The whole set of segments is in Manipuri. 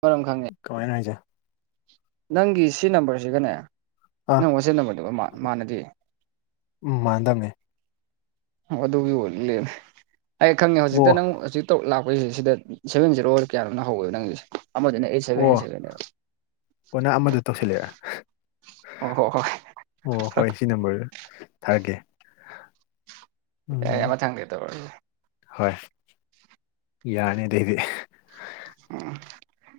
ꯃꯔꯝ ꯈꯪ ꯀꯃꯥꯏꯅ ꯍꯥꯏꯁꯦ ꯅꯪꯒꯤ ꯁꯤ ꯅꯝꯕꯔꯁꯤꯒꯅꯦ ꯑꯥ ꯅꯪ ꯋꯥꯆꯦꯞ ꯅꯝꯕꯔꯗꯨꯒ ꯃꯥ ꯃꯥꯟꯅꯗꯦ ꯎꯝ ꯃꯥꯟꯗꯃꯦ ꯑꯣ ꯑꯗꯨꯒꯤ ꯑꯣꯢ ꯂꯩꯔꯃꯦ ꯑꯩ ꯈꯪꯉꯦ ꯍꯧꯖꯤꯛꯇ ꯑꯣ ꯅꯪ ꯍꯧꯖꯤꯛ [unintelligible] ꯂꯥꯛꯄꯁꯦ ꯁꯤꯗ ꯁꯕꯦꯟ ꯖꯦꯔꯣ ꯀꯌꯥꯅꯣꯝꯃꯅ ꯍꯧꯕꯗꯣ ꯅꯪꯒꯤꯖꯦ ꯑꯃꯗꯨꯅ ꯑꯩ ꯑꯣ ꯑꯣ ꯅꯪ ꯑꯃꯗꯣ ꯇꯧꯁꯤꯜꯂꯤꯔ ꯑꯣ ꯍꯣ ꯍꯣꯏ ꯑꯣ ꯍꯣꯏ ꯁꯤ ꯅꯝꯕꯔꯗ ꯊꯥꯔꯛꯀꯦ ꯑꯦ ꯎꯝ ꯃꯊꯪꯗꯩ ꯇꯧꯔꯛ ꯑꯒꯦ ꯍꯣꯏ ꯌꯥꯅꯤꯗꯥ ꯑꯩꯗꯤ ꯎꯝ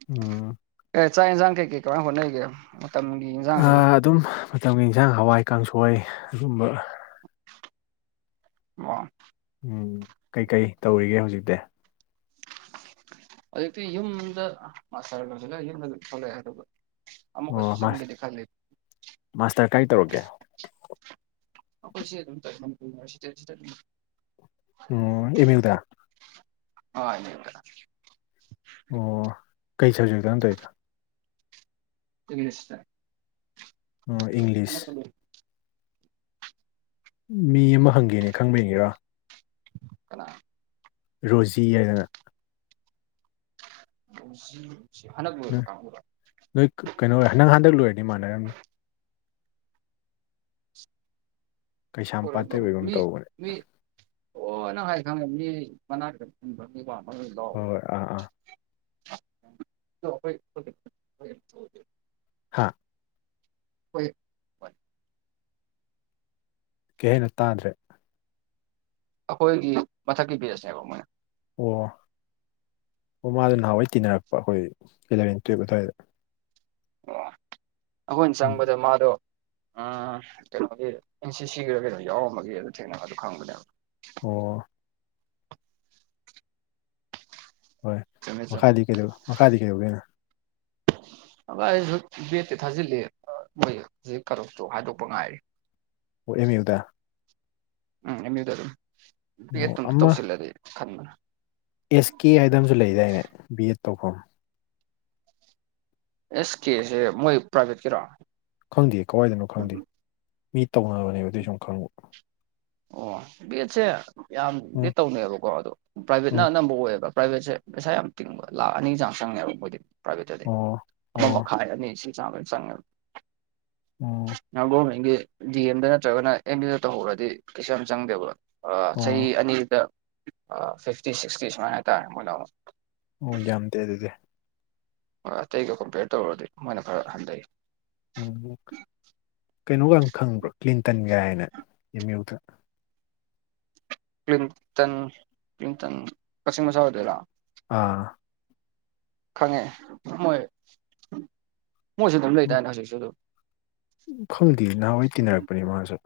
ꯎꯝ ꯑꯦ ꯆꯥꯛ ꯌꯦꯟꯁꯥꯡ ꯀꯩ ꯀꯩ ꯀꯃꯥꯏ ꯍꯣꯠꯅꯔꯤꯒꯦ ꯃꯇꯝꯒꯤ ꯏꯟꯖꯥꯡꯁꯤꯕꯨ ꯑꯥ ꯑꯗꯨꯝ ꯃꯇꯝꯒꯤ ꯏꯟꯁꯥꯡ ꯍꯋꯥꯏ ꯀꯥꯡꯁꯣꯏ ꯑꯗꯨꯒꯨꯝꯕ [unintelligible] ꯎꯝ ꯀꯩꯀꯩ ꯇꯧꯔꯤꯒꯦ ꯍꯧꯖꯤꯛꯇꯤ ꯍꯧꯖꯤꯛꯇꯤ ꯌꯨꯝꯗ ꯃꯥꯇꯔ ꯂꯣꯢꯁꯤꯂ ꯌꯨꯝꯗ ꯊꯣꯛꯂꯛꯑꯦ ꯑꯗꯨꯒ ꯑꯃꯨꯛꯀꯁꯨ ꯑꯣ ꯃꯥ ꯆꯪꯒꯦꯗꯤ ꯈꯜꯂꯤ ꯃꯥꯁꯇꯔ ꯀꯥꯏ ꯇꯧꯔꯛ ꯀꯦ ꯑꯈꯣꯢ ꯁꯤ ꯑꯗꯨꯝ ꯃꯅꯤꯄꯨꯔ ꯌꯨꯅꯤꯚꯔꯁꯤꯇꯤ [unintelligible] ꯑꯣ ꯑꯦꯝ ꯌꯨꯗꯥ ꯍꯣꯏ ꯑꯣ ꯀꯩ ꯁꯕꯖꯦꯛꯇ ꯅꯪ ꯇꯧꯋꯤꯗꯣ ꯏꯪꯂꯤꯁꯇ ꯑꯣ ꯏꯪꯂꯤꯁ ꯃꯤ ꯑꯃ ꯍꯪꯒꯦꯅꯦ ꯈꯪꯕ꯭ꯔ ꯌꯦꯡꯒꯦꯔꯣ ꯀꯅꯥ ꯔꯣꯖꯤ ꯍꯥꯏꯗꯅ ꯍꯟꯗꯛ ꯂꯣꯏꯕ ꯅꯣꯏ ꯀꯥꯡꯕꯨꯔꯣ ꯅꯣꯏ ꯀꯩꯅꯣ ꯅꯪ ꯍꯟꯗꯛ ꯂꯣꯏꯔꯗꯤ ꯃꯥꯟꯅꯔꯝꯅꯤ ꯀꯩꯁꯥꯝꯄꯥꯠꯇꯩ [unintelligible] ꯑꯣꯏꯒꯨꯝ ꯃꯤ ꯇꯧꯕꯅꯦ ꯃꯤ ꯑꯣ ꯅꯪ ꯍꯥꯏ ꯈꯪꯉꯦ ꯃꯤ ꯃꯅꯥ ꯈꯤꯇꯪ ꯐꯟꯕ [unintelligible] ꯃꯤ ꯋꯥꯡꯕ ꯑꯃ ꯍꯣꯏ ꯆꯥꯎꯕ ꯍꯣꯏ ꯑꯥ ꯑꯥ ꯑꯗꯣ ꯍꯣꯏ ꯍꯥꯥ ꯍꯣꯏ ꯀꯩ ꯍꯥꯏꯅꯣ ꯇꯥꯗ꯭ꯔꯦ ꯑꯈꯣꯏꯒꯤ ꯃꯊꯛꯀꯤ ꯕꯦꯖꯅꯦꯕ ꯃꯣꯏꯅ ꯑꯣ ꯑꯣ ꯃꯥꯗꯣ ꯅꯍꯥꯟꯋꯥꯏ ꯇꯤꯟꯅꯔꯛꯄ ꯑꯩꯈꯣꯏ ꯏꯂ‌ꯦꯚꯦꯟ ꯇꯨꯌꯦꯞ ꯑꯗꯨꯋꯥꯏꯗ ꯑꯣ ꯑꯈꯣꯏꯅ ꯎꯝ ꯆꯪꯕꯗ ꯃꯥꯗꯣ ꯑꯥ ꯀꯩꯅꯣꯒꯤ ꯑꯦꯟ ꯁꯤ ꯁꯤꯒꯤꯔ ꯀꯩꯅꯣ ꯌꯥꯎꯔꯝꯕꯒꯤ ꯑꯗꯨ ꯊꯦꯡꯅꯕꯅꯤ ꯑꯗꯨ ꯈꯪꯕꯅꯦꯕ ꯑꯣ ꯍꯣꯏ ꯆꯨꯝꯃꯦ ꯆꯨꯝꯃꯦ ꯃꯈꯥꯗꯤ ꯀꯩꯗꯧ ꯃꯈꯥꯗꯤ ꯀꯩꯗꯧꯒ‌ꯦ ꯍꯥꯏꯅ‌ꯣ ꯑꯚ ꯑꯩꯁꯨ ꯕꯦꯠꯇꯤ ꯊꯥꯖꯤꯜꯂꯤ ꯃꯣꯏ ꯍꯧꯖꯤꯛ ꯀꯩꯅꯣꯁꯨ ꯍꯥꯏꯗꯣꯛꯄ ꯉꯥꯏꯔꯤ ꯑꯣ ꯑꯦꯝ ꯌꯨꯗ ꯎꯝ ꯑꯦꯝ ꯌꯨꯗ ꯑꯗꯨꯝ ꯑꯣ ꯕꯦꯠꯇꯪ ꯑꯃ ꯇꯧꯁꯤꯂꯗꯤ ꯈꯟꯕ ꯑꯦꯁ ꯀꯦ ꯍꯥꯏꯗ ꯑꯃꯁꯨ ꯂꯩꯗꯥꯏꯅꯦ ꯕꯤ ꯑꯦꯗ ꯇꯧꯐꯝ ꯑꯦꯁ ꯀꯦꯁꯦ ꯃꯣꯏ ꯄ꯭ꯔꯥꯏꯚꯦꯠꯀꯤꯔꯣ ꯈꯪꯗꯦ ꯀꯋꯥꯏꯗꯅꯣ ꯈꯪꯗꯦ ꯃꯤ ꯇꯧꯅꯕꯅꯦꯕ ꯑꯗꯨꯏ ꯁꯨꯝ ꯈꯪꯕ ꯑꯣ ꯕ‌‌ꯦꯠꯁꯦ ꯌꯥꯝꯅꯗꯤ ꯎꯝ ꯇꯧꯅꯩꯌ‌ꯦꯕꯀꯣ ꯑꯗꯣ ꯄ꯭ꯔꯥꯏꯚꯦꯠꯅ ꯎꯝ ꯑꯅꯝꯕ ꯑꯣꯏꯌꯦꯕ ꯄ꯭ꯔꯥꯏꯚꯦꯠꯁꯦ ꯄꯩꯁꯥ ꯌꯥꯝ ꯇꯤꯡꯕ ꯂꯥꯛꯈ ꯑꯅꯤꯒꯤ ꯆꯥꯡ ꯆꯪꯉꯦꯕ ꯃꯣꯏꯗꯤ ꯄ꯭ꯔꯥꯏꯚꯦꯠꯇꯗꯤ ꯑꯣ ꯑꯃ ꯑꯣ ꯃꯈꯥꯏ ꯑꯅꯤ ꯁꯤ ꯆꯃꯦ ꯆꯉ ꯎꯝ ꯒꯣꯕꯔꯃꯦꯟꯒꯤ ꯗꯤ ꯑꯦꯝꯗ ꯅꯠꯇ꯭ꯔꯒꯅ ꯑꯦꯝ ꯌꯨ ꯗ ꯇꯧꯍꯧꯔꯗꯤ ꯀꯩꯁꯨ ꯌꯥꯝ ꯆꯪꯗꯦꯕ ꯆꯍꯤ ꯑꯣ ꯑꯅꯤꯗ ꯐꯤꯐꯇꯤ ꯁꯤꯛꯁꯇꯤ ꯁꯨꯃꯥꯏꯅ ꯍꯥꯏꯇꯥꯔꯦ ꯃꯣꯏꯅ ꯑꯃꯨꯛ ꯑꯣ ꯌꯥꯝꯗꯦ ꯑꯗꯨꯗꯤ ꯍꯣꯏ ꯑꯇꯩꯒ ꯀꯝꯄꯤꯌꯔ ꯇꯧꯔꯗꯤ ꯃꯣꯏꯅ ꯈꯔ ꯍꯟꯊꯩ ꯎꯝ ꯀꯩꯅꯣꯒ ꯈꯪꯕ꯭ꯔꯣ ꯀ꯭ꯂꯤꯟꯇꯟꯒꯥꯏꯅ ꯑꯦꯝ ꯌꯨꯗ ꯀ꯭ꯂꯤꯟꯇꯟ ꯀ꯭ꯂꯤꯟꯇꯟ ꯀꯛꯆꯤꯡ ꯃꯆꯥ ꯑꯣꯏꯗꯣꯏꯔ‌ꯣ ꯑꯥ ꯈꯪꯉꯦ ꯃꯣꯏ ꯃꯣꯏꯁꯨ ꯑꯗꯨꯝ ꯂꯩꯗꯥꯏꯅꯦ ꯍꯧꯖꯤꯛꯁꯨ ꯑꯗꯨꯝ ꯈꯪꯗꯦ ꯅꯍꯥꯟꯋꯥꯏ ꯇꯤꯟꯅꯔꯛꯄꯅꯤ ꯃꯥꯁꯨ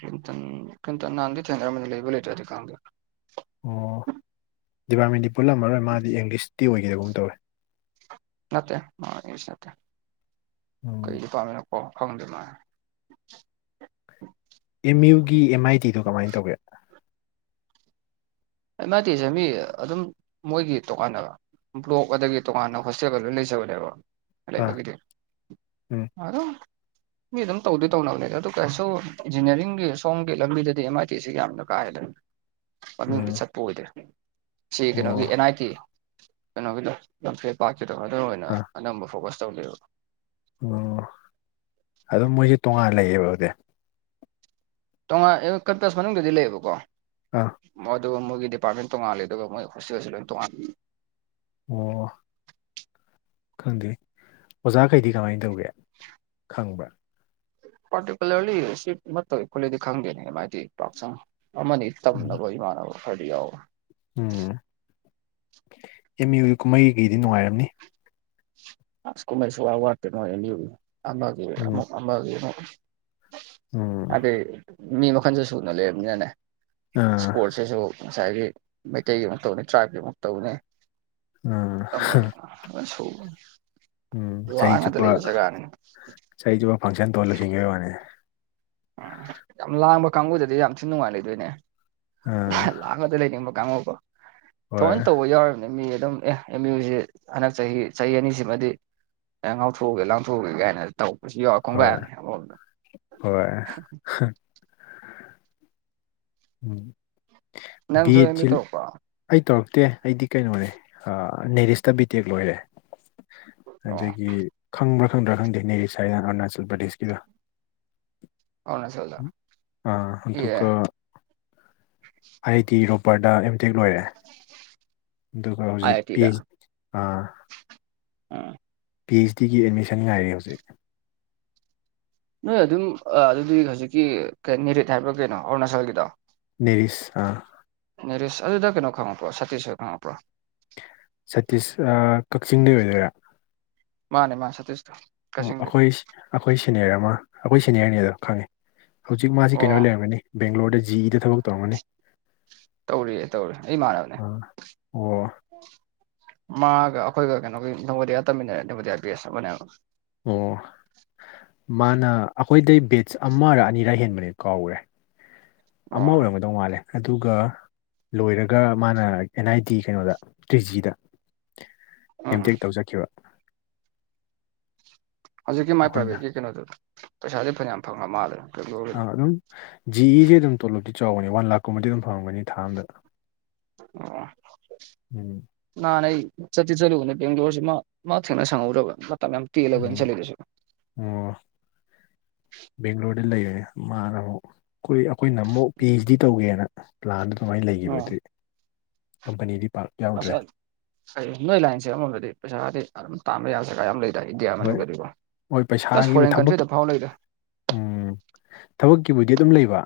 ꯀꯈꯤꯇꯟ ꯀꯤꯟꯇꯟꯅꯥꯥꯟ ꯊ ꯂꯩꯕ ꯂꯩꯥꯟꯗ ꯑꯣ ꯗꯤꯄꯥꯔꯠꯃꯦꯟꯗꯤ ꯄꯨꯜꯂꯝꯃꯔꯣꯏ ꯃꯥꯗꯤ ꯏꯪꯂꯤꯁꯇꯤ ꯑꯣꯏꯒꯗꯧꯕꯨꯝ ꯇꯧꯋꯦ ꯅꯠꯇꯦ ꯃꯥ ꯏꯪꯂꯤꯁ ꯅꯠꯇꯦ ꯎꯝ ꯀꯔꯤ ꯗꯤꯄꯥꯔꯠꯃꯦꯟꯅꯣ ꯈꯪꯗ‌ꯦ ꯃꯥ ꯑꯦꯝ ꯌꯨꯒꯤ ꯑꯦꯝ ꯑꯥꯏ ꯇꯤꯗꯣ ꯀꯃꯥꯏꯅ ꯇꯧꯒꯦ ꯑꯩ ꯃꯥꯗꯤ ꯆꯃꯤ ꯑꯗꯨꯝ ꯃꯣꯏꯒꯤ ꯇꯣꯀꯥꯟꯅꯕ ꯕ꯭ꯂꯣꯛ ꯑꯗꯒꯤ ꯇꯣꯉꯥꯟꯅ ꯍꯣꯁꯇꯦꯜꯒ ꯂꯣꯏ ꯂꯩꯖꯕꯅꯦꯕ ꯍ ꯑꯥ ꯂꯩꯕꯒꯗ ꯎꯝ ꯑꯔꯣ ꯃꯤ ꯑꯗꯨꯝ ꯇꯧꯗꯤ ꯇꯧꯅꯕꯅꯤꯗ ꯑꯗꯨ ꯀꯩꯁꯨ ꯏꯟꯖꯤꯅꯤꯌꯥꯔꯤꯡꯒꯤ ꯁꯣꯝꯒꯤ ꯂꯝꯕꯤꯗꯗꯤ ꯑꯦꯝ ꯑꯥꯏ ꯇꯤꯁꯤ ꯌꯥꯝꯅ ꯀꯥꯍꯦꯟꯅ ꯃꯃꯤꯡꯗꯤ ꯎꯝ ꯆꯠꯄ ꯑꯣꯏꯗ‌ꯦ ꯁꯤ ꯀꯩꯅꯣꯒꯤ ꯑꯣ ꯑꯦꯟ ꯑꯥꯏ ꯇꯤ ꯀꯩꯅꯣꯒꯤꯗ ꯂꯝꯐꯦ ꯄꯥꯛꯀꯤꯗꯣꯗ ꯑꯣꯏꯅ ꯑꯥ ꯑꯅꯝꯕ ꯐꯣꯀꯁ ꯇꯧꯋꯕ ꯑꯣ ꯑꯗꯨꯝ ꯃꯣꯏꯁꯦ ꯇꯣꯉꯥꯟ ꯂꯩꯌꯦꯦꯕ ꯑꯗꯨꯗꯤ ꯇꯣꯉꯥꯟ [unintelligible] ꯃꯅꯨꯡꯗꯗꯤ ꯂꯩꯌꯦꯕꯀꯣ ꯑꯥ ꯃꯗꯨ ꯃꯣꯏꯒꯤ ꯗꯤꯄꯥꯔꯠꯃꯦꯟ ꯇꯣꯡꯉꯥꯂꯦ ꯑꯗꯨꯒ ꯃꯣꯏ ꯍ‌ꯣꯁꯇ‌ꯦꯜꯁꯨ ꯂ‌ꯣꯏꯟ ꯇꯣꯉꯥꯜꯂ‌ꯦ ꯑꯣ ꯈꯪꯗꯦ ꯑꯣꯖꯥꯈꯩꯗꯤ ꯀꯃꯥꯏꯅ ꯇꯧꯒꯦ ꯈꯪꯕ꯭ꯔꯥ ꯄꯥꯇꯤꯀꯨꯂꯔꯂꯤ ꯁꯤ ꯃꯥꯇꯧꯏ ꯈ‌ꯣꯠꯂ‌ꯦꯗꯤ ꯈꯥꯡꯗꯦꯅ‌ꯦ ꯑꯝ ꯑꯥꯏ ꯇꯤ ꯄꯥꯛ ꯆꯡ ꯑꯃꯅꯤ ꯎꯝ ꯇꯝꯅꯕ ꯏꯃꯥꯟꯅꯕ ꯈꯔꯗꯤ ꯌꯥꯎꯋ‌ꯦ ꯎꯝ ꯑꯦꯝ ꯌꯨ ꯀꯨꯝꯍꯩꯩꯒꯤꯗꯤ ꯅꯨꯡꯉꯥꯏꯔꯝꯅꯤ ꯑꯁ ꯀꯨꯝꯍꯩ ꯁꯨꯋꯥꯠꯋꯥꯠꯇ‌ꯦ ꯅꯣꯏ ꯑꯝ ꯌꯨꯒꯤ ꯑꯃꯒꯤ ꯎꯝ ꯑꯃꯨꯛ ꯑꯃꯒꯤ ꯑꯃꯨꯛ ꯎꯝ ꯍꯥꯏꯗꯤ ꯃꯤ ꯃꯈꯜꯁꯨ ꯁꯨꯅ ꯂꯩꯔꯕꯅꯤꯅꯅꯦ ꯑꯥ ꯁ꯭ꯄꯣꯔꯠꯁꯤꯁꯨ ꯉꯁꯥꯏꯒꯤ ꯃꯩꯇꯩꯒꯤ ꯑꯃꯨ ꯇꯧꯅꯤ ꯇ꯭ꯔꯥꯏꯕꯀꯤ ꯑꯃꯨ ꯇꯧꯅꯤ ꯑꯥ ꯑꯃꯒꯤ ꯐꯟ ꯁꯨꯍꯧꯕꯅꯤ ꯎꯝ ꯆꯍꯤ ꯆꯨꯞꯄ ꯆꯍꯤ ꯆꯨꯞꯄ ꯐꯪꯁꯟ ꯇꯧ ꯂꯣꯏꯁꯤꯟꯒ ꯋꯥꯅꯦ ꯎꯝ ꯌꯥꯝ ꯂꯥꯡꯕ ꯀꯥꯡꯒꯨꯗꯗꯤ ꯌꯥꯝ ꯊꯤꯅ ꯅꯨꯡꯉꯥꯏ ꯂꯩꯗꯣꯏꯅꯦ ꯑꯥ ꯂꯥꯡꯒꯗ ꯂꯩꯅꯤꯡꯕ ꯀꯥꯡꯉꯀꯣ ꯍꯣꯏ ꯊꯑꯣꯅ ꯇꯧꯕ ꯌꯥꯎꯔꯤꯕꯅꯤ ꯑꯦꯝ ꯏ ꯑꯗꯨꯝ ꯑꯦ ꯑꯦꯝ ꯌꯨꯁꯤ ꯍꯟꯗꯛ ꯆꯍꯤ ꯆꯍꯤ ꯑꯅꯤꯁꯤꯃꯗꯤ ꯑꯦ ꯉꯥꯎꯊꯣꯛꯎꯒꯦ ꯂꯥꯡꯊꯣꯛꯎꯒꯦ ꯀꯥꯏꯅ ꯇꯧꯕꯧꯕꯁꯨ ꯌꯥꯎꯋ ꯍꯣꯏ ꯈꯣꯡꯒꯥꯏꯔꯅꯤ ꯑꯃꯝꯗ ꯍꯣꯏ ꯎꯝ ꯕꯤ ꯅꯪꯁꯨ ꯑꯦꯝ ꯌꯨ ꯑꯦꯠꯁꯤ ꯇꯧꯔꯛꯄ꯭ꯔꯣ ꯑꯩ ꯇꯧꯔꯛꯇꯦ ꯑꯩꯗꯤ ꯀꯩꯅꯣꯅꯦ ꯅꯦꯔꯤꯁꯇ ꯕꯤ ꯇꯦꯛ ꯂꯣꯏꯔꯦ ꯑꯣ ꯑꯗꯒꯤ ꯈꯪꯕ꯭ꯔꯥ ꯈꯪꯗ꯭ꯔꯥ ꯈꯪꯗꯦ ꯅꯦꯔꯤꯁ ꯍꯥꯏ ꯑꯔꯨꯅꯥꯆꯜ ꯄ꯭ꯔꯗꯦꯁꯀꯤꯗꯨ ꯑꯔꯨꯅꯥꯆꯜꯗ ꯑ ꯑꯦ ꯑꯗꯨꯀ ꯑꯥꯏ ꯑꯥꯏ ꯑꯥꯏ ꯇꯤ ꯔꯣꯄꯔꯗ ꯑꯦꯝꯇꯦꯛ ꯂꯣꯏꯔꯦ ꯑꯗꯨꯒ ꯍꯧꯖꯤꯛ ꯑꯥꯏ ꯄꯤ ꯇꯤꯗ ꯑ‌ꯦꯖ ꯑꯥ ꯎꯝ ꯄꯤ ꯑ‌ꯦꯖ ꯗꯤꯒꯤ ꯑꯦꯗꯃꯤꯁꯟ ꯉꯥꯏꯔꯤ ꯍꯧꯖꯤꯛ ꯅꯣꯏ ꯑꯗꯨꯝ ꯑꯗꯨꯗꯤ ꯍꯧꯖꯤꯛꯀꯤ ꯀ ꯅꯦꯔꯤꯠ ꯍꯥꯏꯕ ꯀꯩꯅꯣ ꯑꯔꯨꯅꯥꯆꯜꯒꯤꯗꯣ ꯅꯦꯔꯤꯁ ꯑꯥ ꯅꯦꯔꯤꯁ ꯑꯗꯨꯗ ꯀꯩꯅꯣ ꯈꯪꯉꯛꯄ꯭ꯔꯣ ꯁꯇꯤꯁ ꯁꯣꯏ ꯈꯪꯉꯛꯄ꯭ꯔꯣ ꯁꯇꯤꯁ ꯑꯥ ꯀꯛꯆꯤꯡꯗꯩ ꯑꯣꯏꯗꯣꯏꯔꯥ ꯃꯥꯅꯦ ꯃꯥꯁ ꯇꯁꯣ ꯑꯣ ꯑꯩꯈꯣꯏ ꯑꯩꯈꯣꯏ ꯁꯦꯅꯤꯌꯔ ꯑꯃ ꯑꯩꯈꯣꯏ ꯁꯦꯅꯤꯌꯔꯅꯤ ꯑꯗꯣ ꯈꯪꯉꯦ ꯍꯧꯖꯤꯛ ꯃꯥꯁꯤ ꯑꯣ ꯀꯩꯅꯣ ꯂꯩꯔꯝꯃꯅꯤ ꯕꯦꯡꯒ꯭ꯂꯣꯔꯗ ꯖꯤ ꯏꯗ ꯊꯕꯛ ꯇꯧꯔꯝꯃꯅꯤ ꯇꯧꯔꯤꯌꯦ ꯇꯧꯔꯤꯌ‌ꯦ ꯑꯩ ꯏꯃꯥꯅꯕꯅꯤ ꯑꯣ ꯃꯥꯒ ꯑꯩꯈꯣꯏꯒ ꯀꯩꯅꯣꯒꯤ ꯅꯪꯒꯣꯗꯤꯌꯥ ꯇꯝꯃꯤꯟꯅꯔꯦ ꯅꯃꯣꯗꯤꯌꯥ ꯦꯁ ꯑꯃꯅꯦꯕ ꯑꯣ ꯃꯥꯅ ꯑꯩꯈꯣꯏꯗꯩ ꯕꯦꯠꯁ ꯑꯃꯔ ꯑꯅꯤꯔ ꯍꯦꯟꯕꯅꯦ ꯀꯥꯎꯈ꯭ꯔꯦ ꯑꯃ ꯑꯣ ꯑꯣꯏꯔꯝꯒꯗꯧ ꯃꯥꯜꯂꯦ ꯑꯗꯨꯒ ꯂꯣꯏꯔꯒ ꯃꯥꯅ ꯑꯦꯟ ꯑꯥꯏ ꯇꯗꯤ ꯀꯩꯅꯣꯗ ꯇ꯭ꯔꯤ ꯖꯤꯗ ꯎꯝ ꯑꯦꯝꯇꯦꯛ ꯇꯧ ꯆꯠꯈꯤꯕ ꯍꯧꯖꯤꯛꯀꯤ ꯃꯥꯏ ꯑꯩꯈꯣꯏꯅ ꯄ꯭ꯔꯥꯏꯚꯦꯠꯀꯤ ꯀꯩꯅꯣꯗꯣ ꯄꯩꯁꯥꯗꯤ ꯐꯅꯌꯥꯝ ꯐꯪꯉ ꯃꯥꯜꯂ‌ꯦ ꯑꯥ ꯑꯗꯨꯝ ꯖꯤꯁꯦ ꯑꯗꯨꯝ ꯇꯣꯂꯣꯞꯇꯤ ꯆꯥꯎꯒꯅꯤ ꯋꯥꯟ ꯂꯥꯛꯀꯨꯝꯕꯗꯤ ꯑꯗꯨꯝ ꯐꯪꯒꯅꯤ ꯊꯥ ꯑꯝꯗ ꯑꯣ [inaudible] ꯅꯍꯥꯟ ꯑꯩ ꯆꯠꯇꯤ ꯆꯠꯂꯨꯕꯅꯦ ꯕꯦꯡꯒ꯭ꯂꯣꯔꯁꯤꯦ ꯃꯥ ꯊꯦꯡꯅ ꯁꯪꯍꯧꯔꯕ ꯃꯇꯝ ꯌꯥꯝ ꯇꯦꯜꯂꯕꯅ ꯎꯝ ꯆꯠꯂꯤꯗꯁꯨ ꯑꯣ ꯕꯦꯡꯒꯂꯣꯔꯗ ꯂꯩꯔꯦ ꯃꯥꯅ ꯑꯃꯨꯛ ꯑꯩꯈꯣꯏ ꯑꯩꯈꯣꯏꯅ ꯑꯃꯨꯛ ꯄꯤ ꯑ‌ꯦꯖ ꯗꯤ ꯇꯧꯒꯦꯅ ꯄ꯭ꯂꯥꯟꯗꯨ ꯑꯗꯨꯃꯥꯏꯅ ꯂꯩꯈꯤꯕ ꯑꯣ ꯑꯗꯨꯏ ꯀꯝꯄꯅꯤꯗꯤ ꯄꯥꯛ ꯌꯥꯎꯗ꯭ꯔꯦ ꯑꯁꯥ ꯑꯩ ꯅꯣꯏ ꯂꯥꯏꯟꯁꯦ ꯑꯃꯃꯝꯗꯗꯤ ꯄꯩꯁꯥꯗꯤ ꯑꯗꯨꯝ ꯇꯥꯟꯕ ꯌꯥꯁ ꯀ ꯌꯥꯝ ꯂꯩ ꯏꯟꯗꯤꯌꯥ ꯍꯣꯏ ꯃꯅꯨꯡꯗꯗꯤꯀꯣ ꯍꯣꯏ ꯄ꯭ꯂꯁ ꯄꯩꯁꯥꯒꯤꯕꯨ ꯐꯣꯔꯦꯟ ꯊꯕꯛ ꯀꯟꯇ꯭ꯔꯤꯗ ꯐꯥꯎ ꯂꯩꯗ ꯎꯝ ꯊꯕꯛꯀꯤꯕꯨꯗꯤ ꯑꯗꯨꯝ ꯂꯩꯕ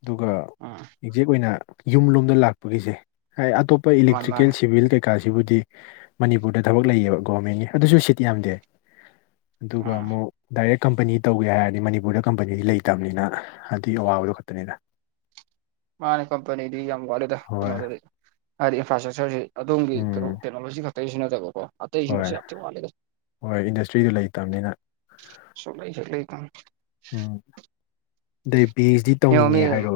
ꯑꯗꯨꯒ ꯑꯥ ꯑꯦꯛꯖꯦꯛ ꯑꯣꯏꯅ ꯌꯨꯝ ꯂꯣꯝꯗ ꯂꯥꯛꯄꯒꯤꯁꯦ ꯍꯥꯏ ꯑꯇꯣꯞꯄ ꯃꯥꯅꯤ ꯃꯥꯅꯤ ꯏꯂꯦꯛꯇ꯭ꯔꯤꯀꯦꯜ ꯁꯤꯚꯤꯜ ꯀꯩ ꯀꯥꯁꯤꯕꯨꯗꯤ ꯃꯅꯤꯄꯨꯔꯗ ꯊꯕꯛ ꯂꯩꯌꯦꯕ ꯒꯣꯃꯦꯟꯒꯤ ꯑꯗꯨꯁꯨ ꯁꯤꯠ ꯌꯥꯝꯗꯦ ꯑꯗꯨꯒ ꯎꯝ ꯑꯃꯨꯛ ꯗꯥꯏꯔꯦꯛ ꯀꯝꯄꯅꯤ ꯇꯧꯒꯦ ꯍꯥꯏꯔꯗꯤ ꯃꯅꯤꯄꯨꯔꯗ ꯀꯝꯄꯅꯤꯗꯤ ꯂꯩꯇꯕꯅꯤꯅ ꯑꯗꯨꯏ ꯑꯋꯥꯕꯗꯨꯣ ꯈꯛꯇꯅꯤꯗ ꯃꯥꯅꯤ ꯀꯝꯄꯅꯤꯗꯤ ꯌꯥꯝ ꯋꯥꯠꯂꯤꯗ ꯍꯣꯏ ꯀꯩꯅꯣꯗꯗꯤ ꯍꯥꯏꯗꯤ ꯏꯟꯐ꯭ꯔꯥꯁ ꯁꯇ꯭ꯔꯛꯆꯔꯁꯤ ꯑꯗꯣꯝꯒꯤ ꯎꯝ ꯀꯩꯅꯣ ꯇꯦꯛꯅꯣꯂꯣꯖꯤ ꯈꯛꯇꯒꯤꯁꯨ ꯅꯠꯇꯕꯀꯣ ꯍꯣꯏ ꯑꯇꯩꯁꯤꯡꯗꯁꯨ ꯌꯥꯝ ꯊꯤꯟ ꯋꯥꯠꯂꯤꯗ ꯍꯣꯏ ꯏꯟꯗꯁꯇ꯭ꯔꯤꯗꯣ ꯂꯩꯇꯕꯅꯤꯅ ꯁꯨꯛ ꯂꯩꯥ ꯍ‌ꯦꯛ ꯂꯩꯇꯝ ꯎꯝ ꯑꯗꯩ ꯕꯤ ꯑꯩꯆ ꯗꯤ ꯌꯦꯡꯉꯣ ꯇꯧꯅꯤꯡꯉꯦ ꯃꯤ ꯍꯥꯏꯔꯣ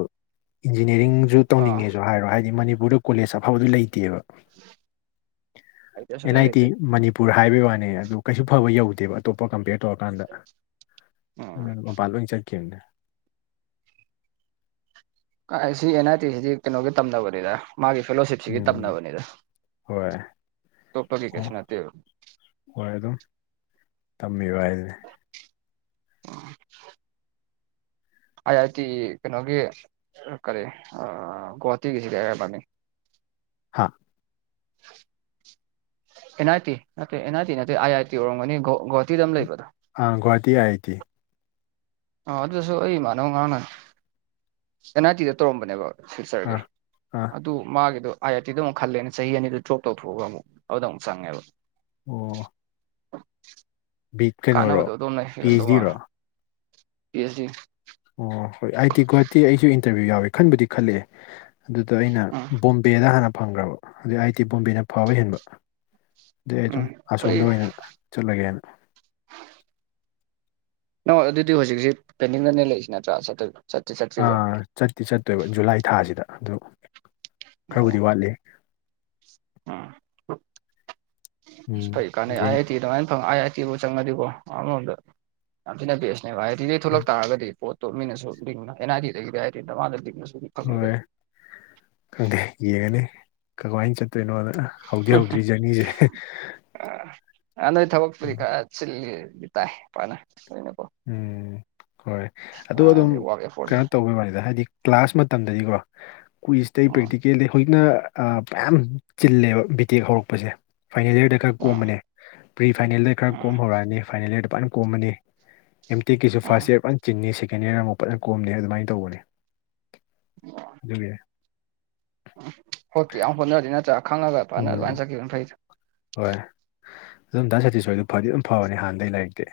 ꯏꯟꯖꯤꯅꯤꯌꯥꯔꯤꯡꯁꯨ ꯑꯥ ꯇꯧꯅꯤꯡꯉꯦꯁꯨ ꯍꯥꯏꯔꯣ ꯍꯥꯏꯗꯤ ꯃꯅꯤꯄꯨꯔꯗ ꯀꯣꯂꯦꯖ ꯑꯐꯕꯗꯨ ꯂꯩꯇꯦꯕ ꯂꯩꯇꯦ ꯑꯦꯟ ꯁꯨꯛꯂꯩ ꯑꯥꯏ ꯇꯤ ꯂꯩꯇꯦ ꯃꯅꯤ ꯄꯨꯔ ꯍꯥꯏꯕꯩ ꯋꯥꯅꯤ ꯑꯗꯨ ꯀꯩꯁꯨ ꯐꯕ ꯌꯧꯗꯦꯕ ꯑꯇꯣꯞꯄ ꯀꯝꯄꯦꯌꯔ ꯇꯧꯔꯀꯥꯟꯗ ꯎꯝ ꯄꯜꯂꯣꯏ ꯆꯠꯀꯤꯈꯤꯕꯅꯦ ꯀꯥꯏ ꯁꯤ ꯑꯦꯟ ꯑꯥꯏ ꯇꯤ ꯁꯤꯗꯤ ꯀꯩꯅꯣꯒꯤ ꯇꯝꯅꯕꯅꯤꯗ ꯃꯥꯒꯤ ꯐꯦꯂꯣꯁꯤꯞ ꯎꯝ ꯍꯣꯏ ꯇꯣ ꯄꯒꯤ ꯀꯩꯁꯤ ꯅꯅꯥꯠꯇ ꯍꯣꯏ ꯑꯗꯨꯝ ꯇꯝꯕꯤꯕꯨ ꯍꯥꯏꯁꯤꯅꯦ ꯑꯥꯏ ꯑꯥꯏ ꯇꯤ ꯀꯩꯅꯣꯒꯤ ꯀꯔꯤ ꯒꯧꯍꯥꯇꯤꯒꯤ ꯁꯤꯗꯤ ꯍꯥꯏꯔꯕꯅꯤ ꯍꯥꯥ [inaudible] ꯑꯦꯟ ꯑꯥꯏ ꯇꯤ ꯅꯠꯇꯦ ꯑꯦꯟ ꯑꯥꯏ ꯇꯤꯠꯇꯦ ꯑꯥꯏ ꯑꯥꯏ ꯇꯤꯔꯝꯒꯅꯤ ꯒꯍꯇꯤ ꯑꯃ ꯂꯩꯕꯗꯣ ꯑꯥꯒꯍꯇꯤ ꯑꯥꯏꯑꯥꯏꯇꯤ ꯑꯣ ꯑꯗꯨꯁꯨ ꯑꯩ ꯏꯃꯥꯟꯅꯕ ꯑꯉꯥꯡꯅ ꯑꯦꯟ ꯑꯥꯔ ꯇꯤꯗ ꯇꯧꯔꯝꯕꯅꯦꯕꯣ ꯁꯤꯜ ꯑꯥ ꯆꯔꯒꯩ ꯑꯥ ꯑꯗꯨ ꯃꯥꯒꯤꯗꯣ ꯑꯥꯏ ꯑꯥꯏ ꯇꯤꯗꯣ ꯑꯃꯨꯛ ꯈꯜꯂꯦꯅ ꯆꯍꯤ ꯑꯅꯤꯗꯨ ꯗ꯭ꯔꯣꯞ ꯇꯧꯊꯣꯛꯒ ꯑꯃꯨꯛ ꯑꯗꯨꯗ ꯑꯃꯨꯛ ꯆꯪꯉꯦꯕ ꯑꯣ ꯕꯤ ꯀꯩꯅꯣꯔꯣ ꯀꯥꯟꯅꯕꯗꯣ ꯑꯗꯨꯣꯝ ꯂꯩ ꯄꯤ ꯑꯩꯆ ꯐꯤꯗꯧ ꯗꯤꯔꯣ ꯃꯥꯅ ꯄꯤ ꯑꯩꯆ ꯗꯤ ꯑꯣ ꯍꯣꯏ ꯑꯩꯗꯤ ꯒꯨꯍꯥꯇꯤ ꯑꯩꯁꯨ ꯏꯟꯇꯔꯚꯤꯌꯨ ꯌꯥꯎꯋꯦ ꯈꯟꯕꯨꯗꯤ ꯈꯜꯂꯛꯑꯦ ꯑꯗꯨꯗ ꯑꯩꯅ ꯎꯝ ꯕꯣꯝꯕꯦꯗ ꯍꯥꯟꯅ ꯐꯪꯈ꯭ꯔꯕ ꯑꯗꯨꯩ ꯑꯥꯏ ꯇꯤ ꯕꯣꯝꯕꯦꯅ ꯐꯕ ꯍꯦꯟꯕ ꯑꯗꯨ ꯑꯩ ꯎꯝ ꯑꯗꯨꯝ ꯐꯩ ꯑꯁꯣꯝꯗ ꯑꯣꯏꯅ ꯆꯠꯂꯒꯦꯅ ꯅ ꯑꯗꯨꯗꯤ ꯍꯧꯖꯤꯛꯁꯤ ꯄꯦꯟꯅꯤꯡꯡꯗꯅꯦ ꯂꯩꯔꯤꯁꯤ ꯅꯠꯇ꯭ꯔꯥ ꯆꯠꯇ ꯆꯠꯇꯤ ꯆꯠꯇꯣꯏꯕ ꯖꯨꯂꯥꯏ ꯊꯥꯁꯤꯗ ꯑꯗꯨ ꯑꯣ ꯈꯔꯕꯨꯗꯤ ꯋꯥꯠꯂꯤ ꯎꯝ ꯎꯝ ꯐꯩ ꯀꯥꯟꯅꯩ ꯑ ꯌꯦꯡ ꯑꯥꯏ ꯇꯤ ꯑꯗꯨꯃꯥꯏꯅ ꯐꯪ ꯇꯤꯕꯨ ꯆꯪꯉꯗꯤꯀꯣ ꯑꯃꯔꯣꯝꯗ ꯌꯥꯝ ꯊꯤꯅ ꯕꯦꯁꯅꯦ ꯚ ꯍꯥꯏꯗꯤꯗꯒꯤ ꯊꯣꯛꯂꯛ ꯇꯥꯔꯒꯗꯤ ꯄꯣꯠ ꯇꯃꯤꯅꯁꯨꯅ ꯑꯦꯅꯥ ꯑꯗꯤꯗꯒꯤꯗꯤ ꯍꯥꯏꯔꯤ ꯃꯥꯁꯨ ꯍꯣꯏ ꯈꯪꯗꯦ ꯌꯦꯡꯒꯅꯤ ꯀꯃꯥꯏꯅ ꯆꯠ ꯀꯩꯅꯣꯗ ꯍꯧꯗꯤ ꯍꯧꯗ꯭ꯔꯤ ꯖꯔꯅꯤꯁꯦ ꯑ ꯅꯣꯏ ꯊꯕꯛꯛꯇꯨꯔꯤ ꯈꯔ ꯁꯤꯜꯂꯤꯗꯤ ꯇꯥꯏꯄꯥꯅ ꯅꯣꯏꯅꯀꯣ ꯎꯝ ꯍꯣꯏ ꯑꯗꯨ ꯑꯗꯨꯝ ꯐꯅꯗꯤ ꯋꯥꯔꯛ ꯀꯩꯅꯣ ꯑꯦꯐꯣꯔꯠꯁꯦ ꯇꯧꯕꯩ ꯋꯥꯅꯤꯗ ꯍꯥꯏꯗꯤ ꯀ꯭ꯂꯥꯁ ꯃꯇꯝꯗꯗꯤꯀꯣ ꯑꯩꯣꯏ ꯏꯁꯇꯩꯏ ꯎꯝ ꯄꯦꯛꯇꯔꯤꯀꯦꯜ ꯍꯧꯖꯤꯛꯅ ꯃꯌꯥꯝ ꯆꯤꯜꯂꯦꯕ ꯕꯤ ꯇꯦꯛ ꯍꯧꯔꯛꯄꯁꯦ ꯐꯥꯏꯅꯦ ꯌꯔꯗ ꯈꯔ ꯎꯝ ꯀꯣꯝꯕꯅꯤ ꯄ꯭ꯔꯤ ꯐꯥꯏꯅꯦꯜꯗꯩ ꯈꯔ ꯎꯝ ꯀꯣꯝ ꯍꯧꯔꯛꯑꯅꯤ ꯐꯥꯏꯅꯦꯜꯗ ꯂꯨꯄꯥꯥꯏꯅ ꯀꯣꯝꯃꯅꯤ ꯑꯦꯝꯇꯦꯛꯀꯤꯁꯨ ꯎꯝ ꯐꯥꯔꯁ ꯏꯌꯔ ꯐꯖꯅ ꯆꯤꯟꯅꯅꯤ ꯁꯦꯀꯦꯟ ꯏꯌꯔ ꯑꯃꯨꯛ ꯐꯖꯅ ꯀꯣꯝꯅꯤ ꯑꯗꯨꯃꯥꯏꯅ ꯇꯧꯕꯅꯤ ꯑꯗꯨ ꯎꯝ ꯍꯣꯠꯇꯤ ꯌꯥꯝ ꯍꯣꯠꯅꯔꯗꯤ ꯅꯠꯇ꯭ꯔꯥ ꯈꯪꯉꯒ ꯐꯖꯅ ꯎꯝ ꯑꯗꯨꯃꯥꯏꯅ ꯆꯠꯈꯤꯕ ꯐꯩꯁꯦ ꯍꯣꯏ ꯑꯗꯨ ꯑꯝꯇ ꯁꯦꯇꯤꯁꯐꯥꯏꯗꯣ ꯐꯗꯤ ꯑꯗꯨꯝ ꯐꯕꯅꯤ ꯍꯥꯟꯅꯗꯒꯤꯩ ꯂꯩꯔꯤꯛꯇꯤ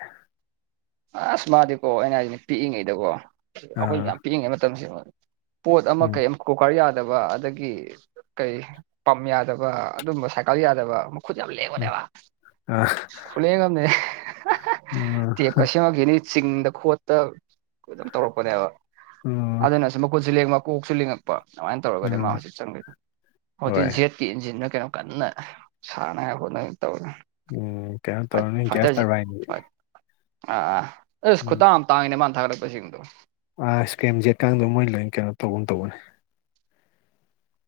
ꯑꯁ ꯃꯥꯗꯤꯀꯣ ꯑꯩꯅ ꯍꯥꯏꯅꯦ ꯄꯤꯛꯏꯉꯩꯗꯀꯣ ꯑꯩꯈꯣꯏ ꯑꯥ ꯌꯥꯝ ꯄꯤꯛꯏꯉꯩ ꯃꯇꯝꯁꯤ ꯄꯣꯠ ꯑꯃ ꯎꯝ ꯀꯩꯝ ꯀꯨꯀꯔ ꯌꯥꯗꯕ ꯑꯗꯒꯤ ꯀꯩ ꯄꯝ ꯌꯥꯗꯕ ꯑꯗꯨꯝꯕ ꯁꯥꯏꯀꯜ ꯌꯥꯗꯕ ꯈꯨ ꯌꯥꯝ ꯑꯥ ꯂꯦꯉꯣꯅꯦꯕ ꯈꯨꯂꯦꯝꯃꯅꯦ ꯎꯝ ꯁꯤꯅꯤ ꯆꯤꯡꯗ ꯈꯣꯠꯇ ꯑꯗꯨꯝ ꯇꯧꯔꯛꯄꯅꯦꯕ ꯎꯝ ꯑꯗꯨꯅꯁꯨ ꯃꯈꯨꯠꯁꯨ ꯂꯦꯡ ꯃꯀꯣꯛꯁꯨ ꯂꯤꯡꯉꯛꯄ ꯑꯗꯨꯃꯥꯏꯅ ꯇꯧꯔꯒꯗꯤ ꯃꯥ ꯑꯥ ꯍꯧꯖꯤꯛ ꯆꯪꯒꯦꯗ ꯍꯣꯏ ꯍꯧꯖꯤꯛ ꯦꯠ ꯀꯦꯟꯁꯤꯟꯗꯨ ꯀꯩꯅꯣꯝ ꯀꯟꯅ ꯁꯥꯟꯅꯉꯥꯏ ꯍꯣꯠꯅꯕ ꯇꯧꯔꯦ ꯎꯝ ꯀꯩꯅꯣ ꯇꯧꯔ ꯅꯣꯏ ꯭ꯌꯥꯁ ꯇꯧꯔꯕꯥꯏꯅꯦꯗꯤ ꯑꯥ ꯑꯥ ꯑꯁ ꯈꯨꯇꯥ ꯑꯃ ꯇꯥꯡꯉꯤꯅꯦ ꯃꯥꯅ ꯊꯥꯒꯠꯂꯛꯄꯁꯤꯡꯗꯣ ꯑ ꯏꯁꯀꯦꯝ ꯖꯦꯠꯀ ꯀꯥꯡꯗꯣ ꯃꯣꯏ ꯂꯣꯏ ꯀꯩꯅꯣ ꯇꯧꯒꯨꯝ ꯇꯧꯕꯅꯤ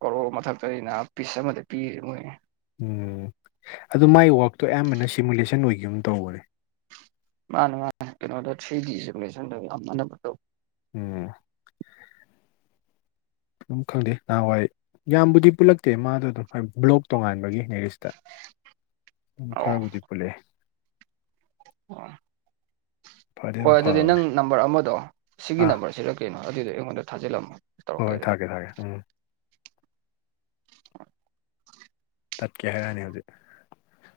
ꯀꯣꯔ ꯃꯊꯛꯇꯅꯤꯅ ꯄꯤꯁ ꯑꯃꯗ ꯄꯤ‌ꯃꯣꯏ ꯎꯝ ꯑꯗꯨ ꯃꯥꯏ ꯋꯥꯛꯇꯣ ꯑꯌꯥꯝꯕꯅ ꯁꯤꯃꯨꯂꯦꯁꯟ ꯑꯣꯏꯈꯤꯕꯨꯝ ꯇꯧꯕꯅꯦ ꯃꯥꯅꯦ ꯃꯥꯅꯦ ꯀꯩꯅꯣꯗ ꯊ꯭ꯔꯤ ꯗꯤ ꯏꯖꯀꯨꯂꯦꯁꯟꯗ ꯌꯥꯝ ꯃꯥꯟꯅꯕ ꯇꯧꯋ ꯎꯝ ꯑꯗꯨꯝ ꯈꯪꯗꯦ ꯅꯍꯥꯟꯋꯥꯏ ꯌꯥꯝꯕꯨꯗꯤ ꯄꯨꯜꯂꯛꯇꯦ ꯃꯥꯗꯣ ꯑꯗꯨꯝ ꯕ꯭ꯂꯣꯛ ꯇꯣꯉꯥꯟꯕꯒꯤꯅꯦꯔꯤꯁꯦ ꯑꯣ ꯈꯔꯕꯨꯗꯤ ꯄꯨꯜꯂꯛꯑꯦ ꯑꯣ ꯐꯗꯤ ꯍꯣꯏ ꯑꯗꯨꯝ ꯑꯗꯨꯗꯤ ꯅꯪ ꯐꯕꯅꯦ ꯅꯝꯕꯔ ꯑꯃꯗꯣ ꯁꯤꯒꯤ ꯑꯥ ꯅꯝꯕꯔꯁꯤꯗ ꯀꯩꯅꯣ ꯑꯗꯨꯗꯣ ꯑꯩꯉꯣꯟꯗ ꯊꯥꯖꯤꯜꯂꯝꯃꯣ ꯇꯧꯔꯛꯀꯦ ꯍꯣꯏ ꯑꯗꯨꯗ ꯊꯒꯦ ꯊꯒꯦ ꯎꯝ ꯇꯠꯀꯦ ꯍꯥꯏꯔꯛꯅꯤ ꯍꯧꯖꯤꯛ